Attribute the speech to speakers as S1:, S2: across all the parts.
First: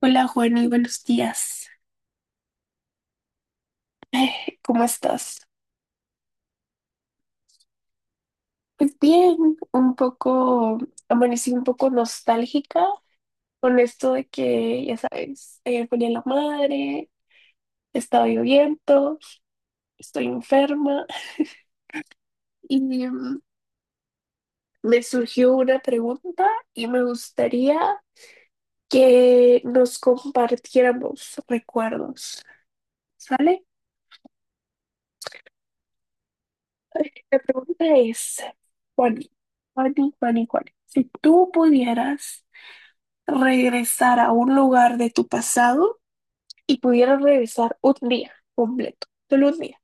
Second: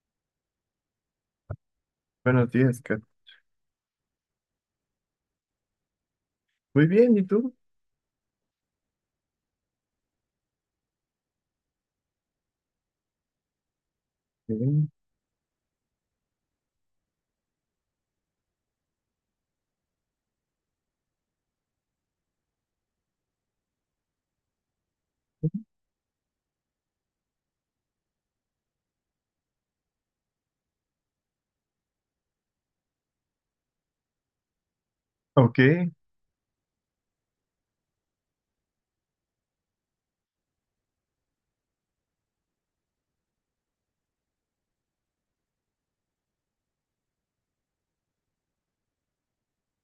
S1: Hola Juani, buenos días.
S2: Buenos días, Kat.
S1: ¿Cómo estás?
S2: Muy bien, ¿y tú?
S1: Pues bien, un poco, amanecí un poco nostálgica con esto de que,
S2: Bien.
S1: ya sabes, ayer ponía la madre, estaba lloviendo, estoy enferma y mm, me surgió una pregunta y me gustaría que nos compartiéramos recuerdos, ¿sale?
S2: Ok.
S1: La pregunta es, Juani, Juani, si tú pudieras regresar a un lugar de tu pasado y pudieras regresar un día completo, solo un día,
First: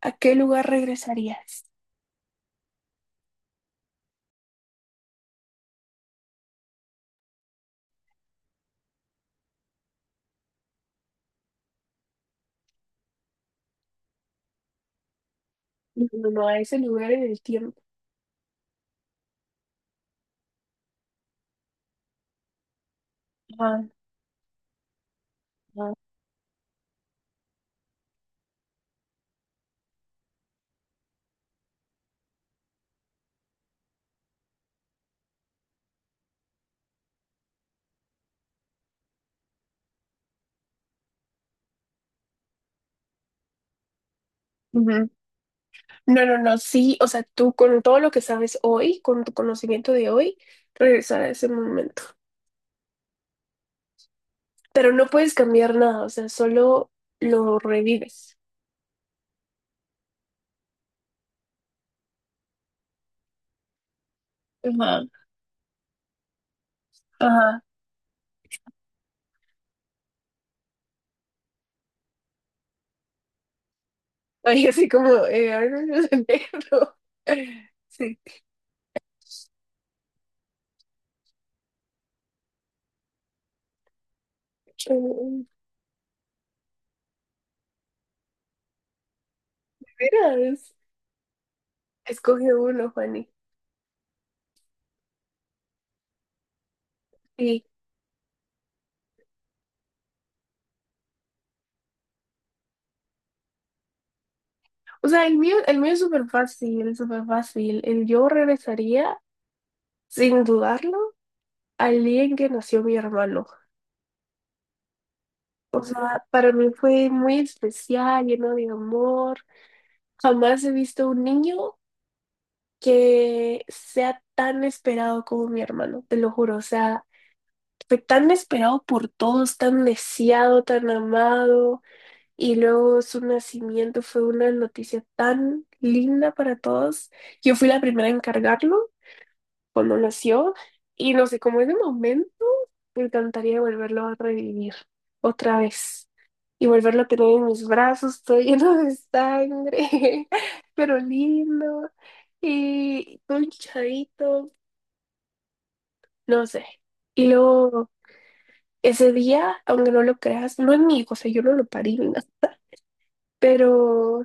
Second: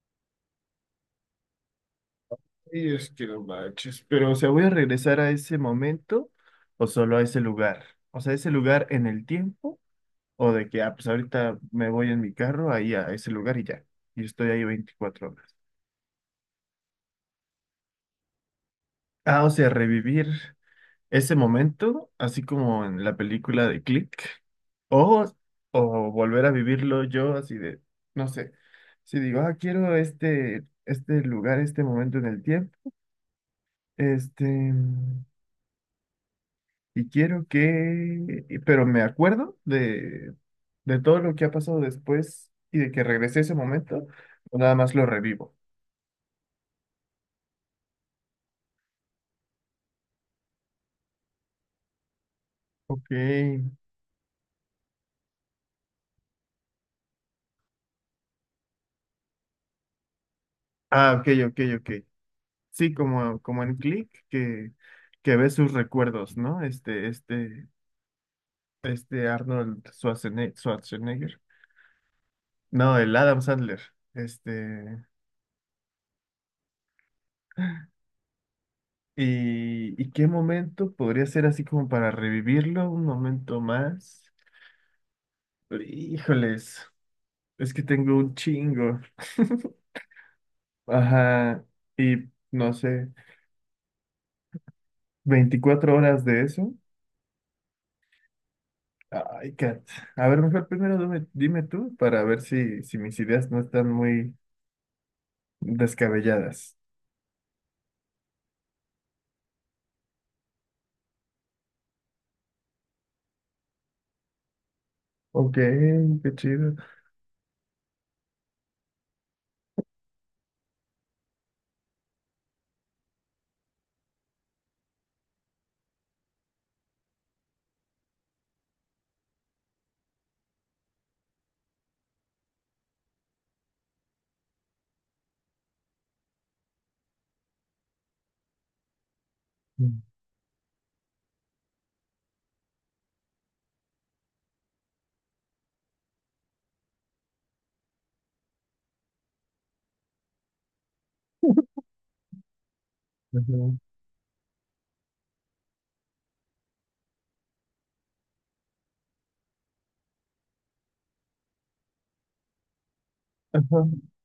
S1: ¿a qué lugar regresarías?
S2: Y es que no manches. Pero, o sea, ¿voy a regresar a ese momento o solo a ese lugar? O sea, ¿ese lugar en el tiempo? ¿O de que, ah, pues ahorita me voy en mi carro ahí a ese lugar y ya? Y estoy ahí 24 horas.
S1: No, no, no, a ese lugar en el tiempo.
S2: Ah, o sea, revivir ese momento, así como en la película de
S1: Ajá,
S2: Click. O,
S1: ajá.
S2: o volver a vivirlo yo así de, no sé. Si digo, ah, quiero este, este lugar, este momento en el tiempo. Este, y quiero que, pero me acuerdo de todo lo que ha pasado después y de que regresé a ese momento, o nada más lo
S1: Ujú.
S2: revivo.
S1: No, no, no, sí, o sea, tú con todo lo que sabes hoy, con tu conocimiento de hoy, regresar a ese momento.
S2: Ok.
S1: Pero no puedes cambiar nada, o sea, solo lo revives.
S2: Ah, ok, ok, ok. Sí, como en Click, que,
S1: Ajá,
S2: que ves sus recuerdos, ¿no? Este,
S1: ajá.
S2: este, este Arnold Schwarzenegger. No, el Adam Sandler.
S1: Ay, así
S2: Este.
S1: como, a ver, negro. Sí.
S2: ¿Y qué momento podría ser así como para revivirlo? Un momento más.
S1: Mm,
S2: Híjoles, es que tengo un chingo.
S1: Mira,
S2: Ajá, y
S1: escoge
S2: no
S1: uno,
S2: sé,
S1: Juani.
S2: 24 horas de eso.
S1: Sí.
S2: Ay, Kat. A ver, mejor primero dime tú para ver si mis ideas no están muy
S1: O sea, el mío es súper
S2: descabelladas.
S1: fácil, súper fácil. El yo regresaría, sin dudarlo, al día en que nació mi hermano.
S2: Ok, qué
S1: Para mí
S2: chido.
S1: fue muy especial, lleno de amor. Jamás he visto un niño que sea tan esperado como mi hermano, te lo juro. O sea, fue tan esperado por todos, tan deseado, tan amado, y luego su nacimiento fue una noticia tan linda para todos. Yo fui la primera en cargarlo cuando
S2: Mm.
S1: nació, y no sé, como ese momento, me encantaría volverlo a revivir otra vez. Y volverlo a tener en mis brazos, todo lleno de sangre, pero lindo, y todo
S2: Ujú.
S1: hinchadito, no sé. Y luego ese día, aunque no lo creas, no es mi hijo, o sea, yo no lo parí ni nada,
S2: Ajá.
S1: pero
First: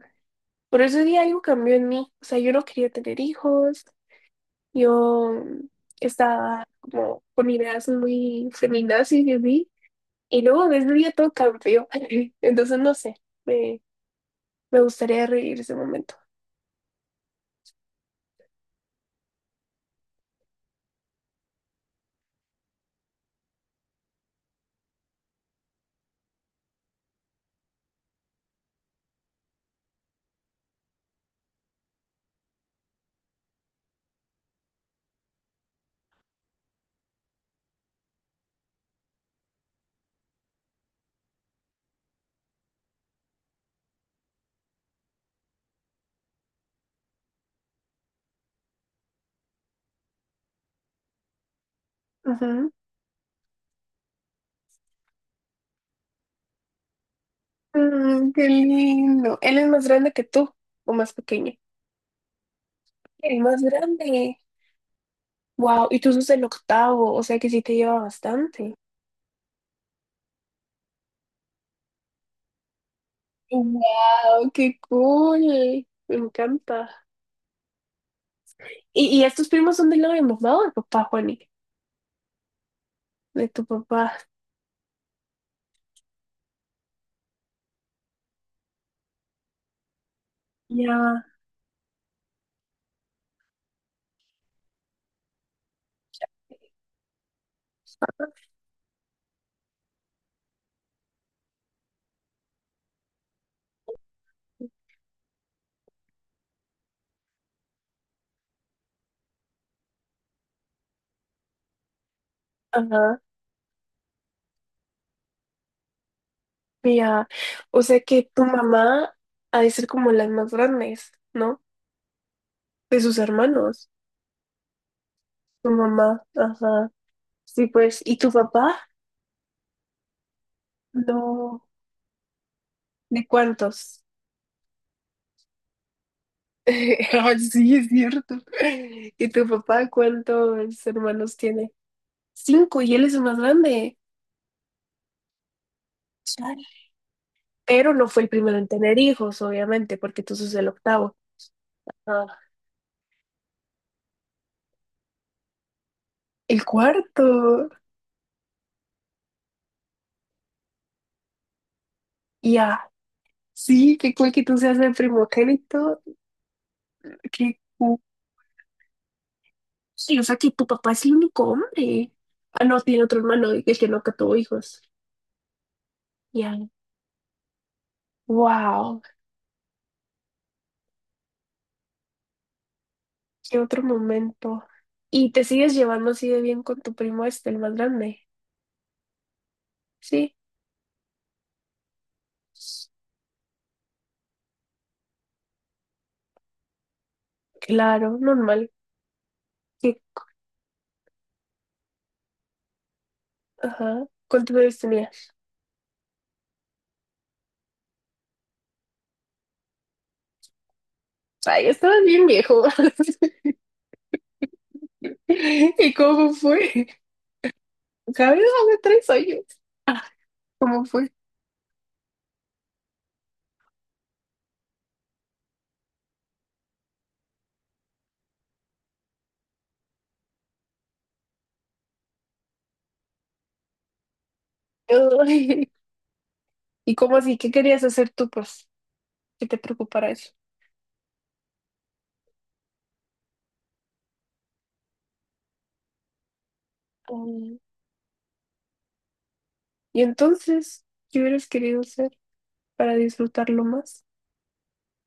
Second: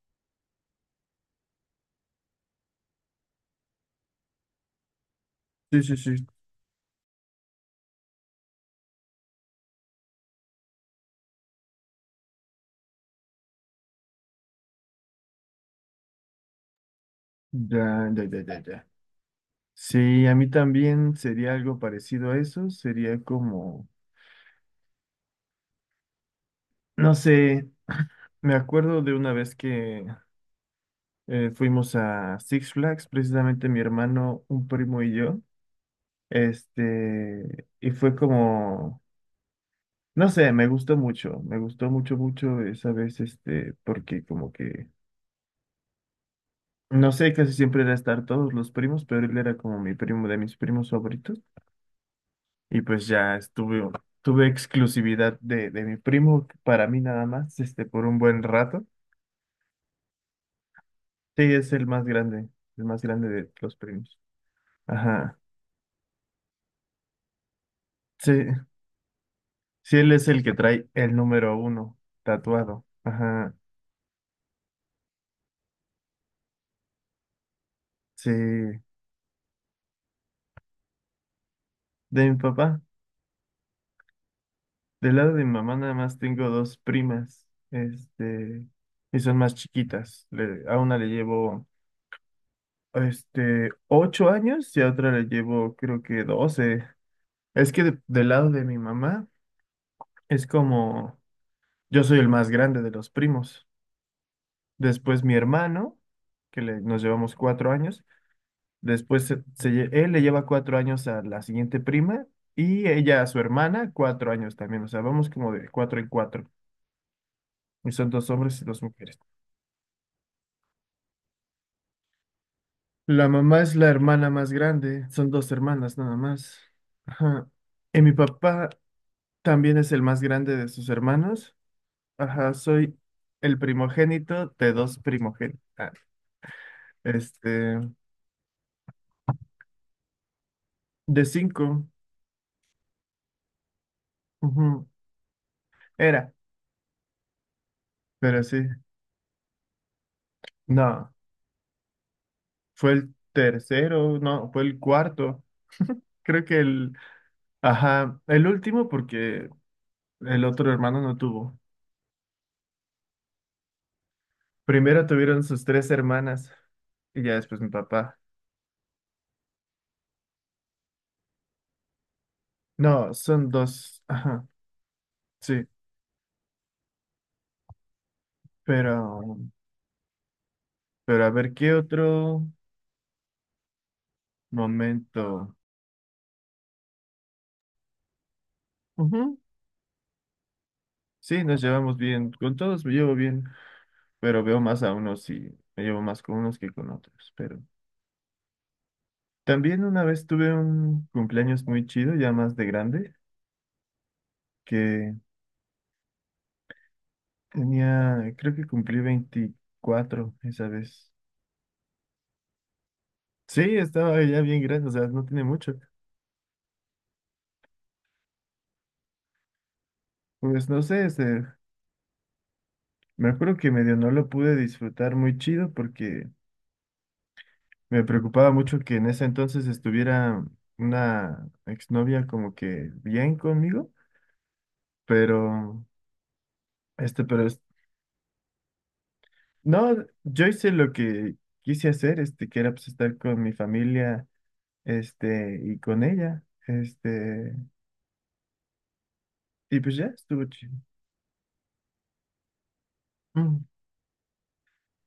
S1: por ese día algo cambió en mí, o sea, yo no quería tener hijos, yo
S2: Sí, sí, sí.
S1: estaba como con ideas muy feminazis de mí, y luego desde ese día todo cambió, entonces no sé, me, me gustaría revivir ese momento.
S2: Ya, ya, ya, ya, ya. Sí, a mí también sería algo parecido a eso. Sería como, no sé, me acuerdo de una vez que fuimos a Six Flags, precisamente mi hermano, un primo y yo. Este, y fue como, no sé, me gustó mucho, mucho esa vez, este, porque como que, no sé, casi siempre era estar todos los primos, pero él era como mi primo de mis primos favoritos.
S1: Ujú.
S2: Y pues ya tuve exclusividad de mi primo para mí nada más, este, por un
S1: Mm,
S2: buen
S1: qué
S2: rato.
S1: lindo. ¿Él es más grande que tú o más
S2: Sí,
S1: pequeño?
S2: es el más grande
S1: El
S2: de
S1: más
S2: los primos.
S1: grande.
S2: Ajá.
S1: Wow, y tú sos el octavo, o sea que sí te lleva
S2: Sí.
S1: bastante.
S2: Sí, él es el que trae el número uno tatuado. Ajá.
S1: Wow, qué cool. Me encanta.
S2: Sí.
S1: ¿Y estos primos son del lado de mamá o de papá, Juani?
S2: De mi papá.
S1: De tu papá.
S2: Del lado de mi mamá nada más tengo dos primas. Este. Y son más chiquitas. A una le
S1: Ya.
S2: llevo este 8 años y a otra le llevo creo que 12. Es que del lado de mi mamá es como yo soy el más grande de los primos. Después mi hermano, que nos llevamos 4 años. Después él le lleva 4 años a la siguiente prima y
S1: Ajá.
S2: ella a su hermana 4 años también. O sea, vamos como de cuatro en cuatro.
S1: Ya. O
S2: Y
S1: sea
S2: son dos
S1: que tu
S2: hombres y dos
S1: mamá
S2: mujeres.
S1: ha de ser como las más grandes, ¿no? De sus
S2: La mamá es la
S1: hermanos.
S2: hermana más grande. Son dos
S1: Tu
S2: hermanas nada
S1: mamá.
S2: más.
S1: Ajá.
S2: Ajá.
S1: Sí, pues.
S2: Y mi
S1: ¿Y tu
S2: papá
S1: papá?
S2: también es el más grande de sus hermanos.
S1: No.
S2: Ajá, soy
S1: ¿De
S2: el
S1: cuántos?
S2: primogénito de dos primogénitos. Ah,
S1: Ah, sí,
S2: este,
S1: es cierto. ¿Y tu papá cuántos
S2: de
S1: hermanos tiene?
S2: cinco.
S1: Cinco, y él es el más grande.
S2: Ujú. Era,
S1: Pero no fue el
S2: pero
S1: primero
S2: sí.
S1: en tener hijos, obviamente, porque tú sos el
S2: No.
S1: octavo. Ah,
S2: Fue el tercero, no, fue el cuarto. Creo que
S1: el
S2: el,
S1: cuarto.
S2: ajá, el último porque el otro hermano no tuvo.
S1: Ya, sí, qué cool que tú seas el
S2: Primero tuvieron sus tres
S1: primogénito.
S2: hermanas y ya después
S1: Qué
S2: mi
S1: cool.
S2: papá.
S1: Sí, o sea que tu papá es el único hombre. Ah, no, tiene
S2: No,
S1: otro
S2: son
S1: hermano, el que no
S2: dos,
S1: que tuvo
S2: ajá,
S1: hijos.
S2: sí,
S1: Ya, wow,
S2: pero, pero a ver qué otro
S1: qué otro momento.
S2: momento.
S1: ¿Y te sigues llevando así de bien con tu primo este, el más grande?
S2: Ujú.
S1: Sí,
S2: Sí, nos llevamos bien, con todos me llevo bien, pero veo más a unos y me llevo más con unos que con otros. Pero
S1: claro, normal.
S2: también
S1: Sí,
S2: una vez tuve un cumpleaños muy chido, ya más de grande,
S1: ajá. ¿Cuántos años
S2: que
S1: tenías?
S2: tenía, creo que cumplí 24 esa vez.
S1: Ay, estabas bien viejo.
S2: Sí, estaba ya bien grande, o sea, no tiene mucho.
S1: ¿Y cómo fue? ¿Sabes dónde tres años? Ah,
S2: Pues no
S1: ¿cómo
S2: sé,
S1: fue?
S2: este, me acuerdo que medio no lo pude disfrutar muy chido porque me preocupaba mucho que en ese entonces estuviera una exnovia como que bien conmigo,
S1: Ay,
S2: pero,
S1: ¿Y cómo
S2: este,
S1: así? ¿Qué querías hacer tú, pues? ¿Qué te
S2: no,
S1: preocupara eso?
S2: yo hice lo que quise hacer, este, que era pues estar con mi familia, este, y con ella, este,
S1: Mm,
S2: y pues
S1: Y
S2: ya estuvo chido.
S1: entonces, ¿qué hubieras querido hacer para disfrutarlo
S2: Mm.
S1: más?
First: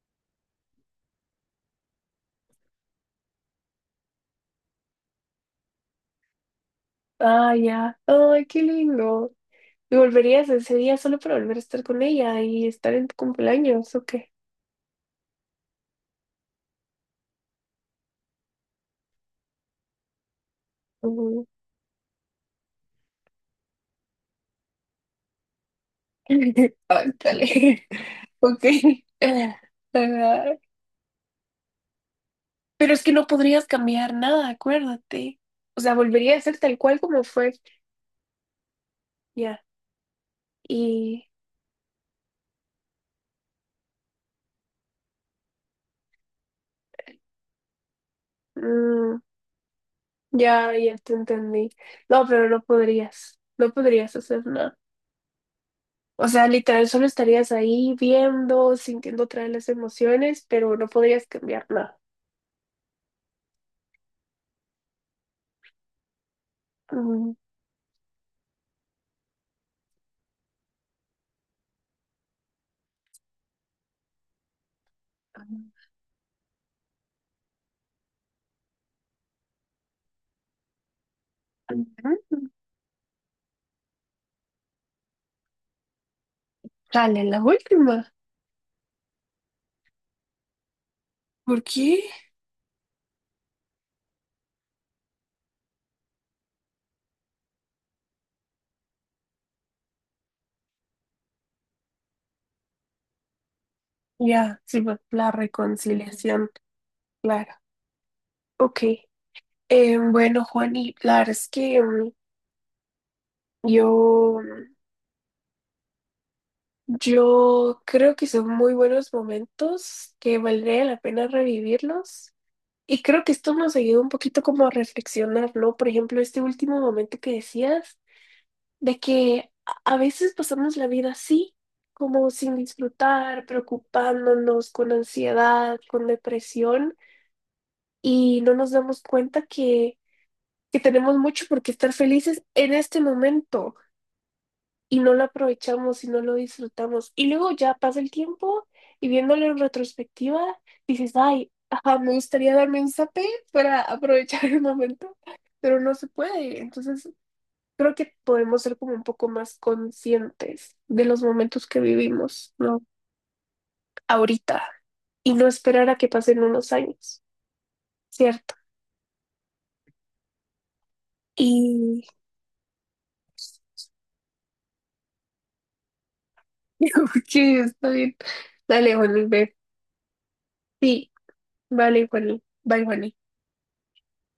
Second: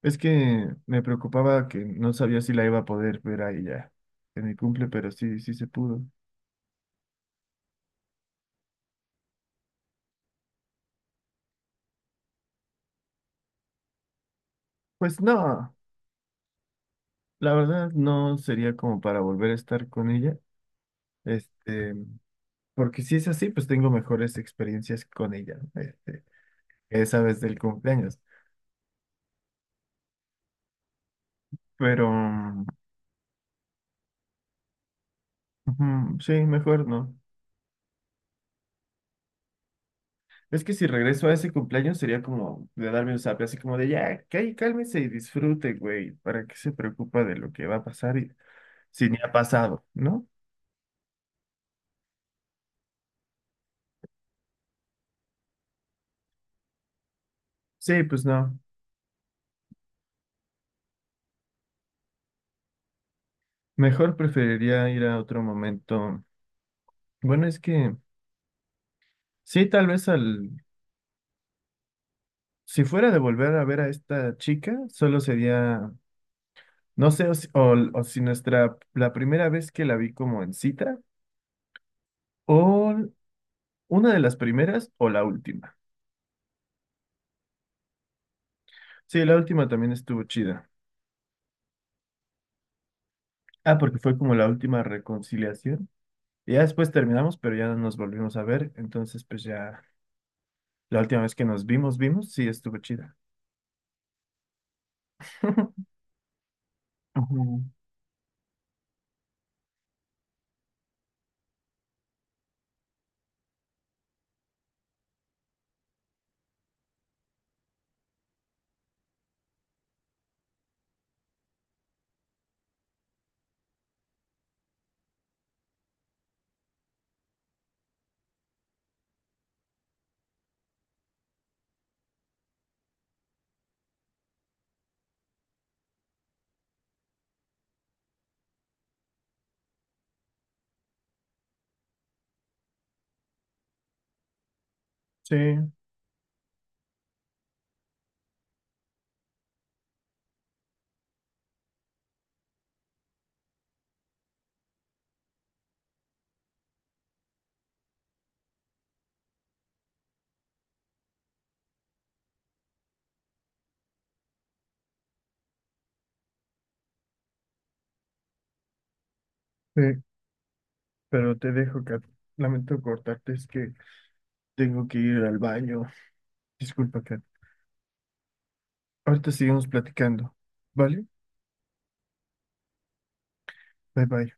S2: Es que me preocupaba que no sabía si la iba a poder ver a ella en mi cumple, pero sí, sí se pudo.
S1: Ah, ya. Ay, qué lindo. ¿Y volverías ese día solo para volver a estar con ella y estar en tu cumpleaños o qué?
S2: Pues no, la verdad no sería como para volver a estar con ella.
S1: Mm.
S2: Este, porque si es así, pues tengo mejores experiencias con ella, ¿no? Este,
S1: Ay,
S2: esa vez
S1: dale.
S2: del cumpleaños.
S1: Ok. Ah,
S2: Pero mm,
S1: pero es que no podrías cambiar nada, acuérdate. O sea,
S2: ujú, sí,
S1: volvería a ser tal
S2: mejor
S1: cual
S2: no.
S1: como fue. Ya.
S2: Es que si
S1: Y
S2: regreso a ese cumpleaños sería como de darme un zape, así como de ya, cálmese y disfrute, güey. ¿Para qué se preocupa de lo que va a pasar y si ni
S1: mm,
S2: ha pasado?, ¿no?
S1: ya, ya te entendí. No, pero no podrías. No podrías hacer nada. O sea, literal, solo estarías ahí
S2: Sí, pues no.
S1: viendo, sintiendo otra vez las emociones, pero no podrías cambiar nada.
S2: Mejor preferiría ir a otro momento.
S1: Mm,
S2: Bueno, es que sí, tal vez al... Si fuera de volver a ver a esta chica, solo sería, no sé, o si nuestra, la primera vez que la vi como en cita,
S1: mm,
S2: o una de las primeras, o la última.
S1: dale, la última.
S2: Sí, la última también estuvo chida.
S1: ¿Por qué?
S2: Ah, porque fue como la última reconciliación. Y ya después terminamos, pero ya no nos volvimos a ver. Entonces, pues ya, la última vez que nos vimos, sí, estuvo chida.
S1: Ya, sí, va, la reconciliación, claro.
S2: Ujú.
S1: Ok. Bueno, Juani, la verdad es que Yo, yo creo que son muy buenos momentos que valdría la pena revivirlos. Y creo que esto nos ayuda un poquito como a reflexionar, ¿no? Por ejemplo, este último momento que decías, de que a veces pasamos la vida así, como sin disfrutar, preocupándonos, con ansiedad, con depresión, y no nos damos cuenta que tenemos mucho por qué estar felices en este momento. Y no lo
S2: Sí.
S1: aprovechamos y no lo disfrutamos. Y luego ya pasa el tiempo y viéndolo en retrospectiva, dices, ay, ajá, me gustaría darme un zape para aprovechar el momento, pero no se puede. Entonces, creo que podemos ser como un poco más conscientes de los momentos que vivimos, ¿no? Ahorita y no esperar a que pasen unos años, ¿cierto?
S2: Sí, pero te dejo,
S1: Y
S2: Kat. Lamento cortarte, es que tengo que ir al baño. Disculpa, Kat.
S1: sí, está bien. Dale, Juaní,
S2: Ahorita
S1: ve.
S2: seguimos platicando, ¿vale?
S1: Sí, vale, Juaní. Bye, Juaní.
S2: Bye bye.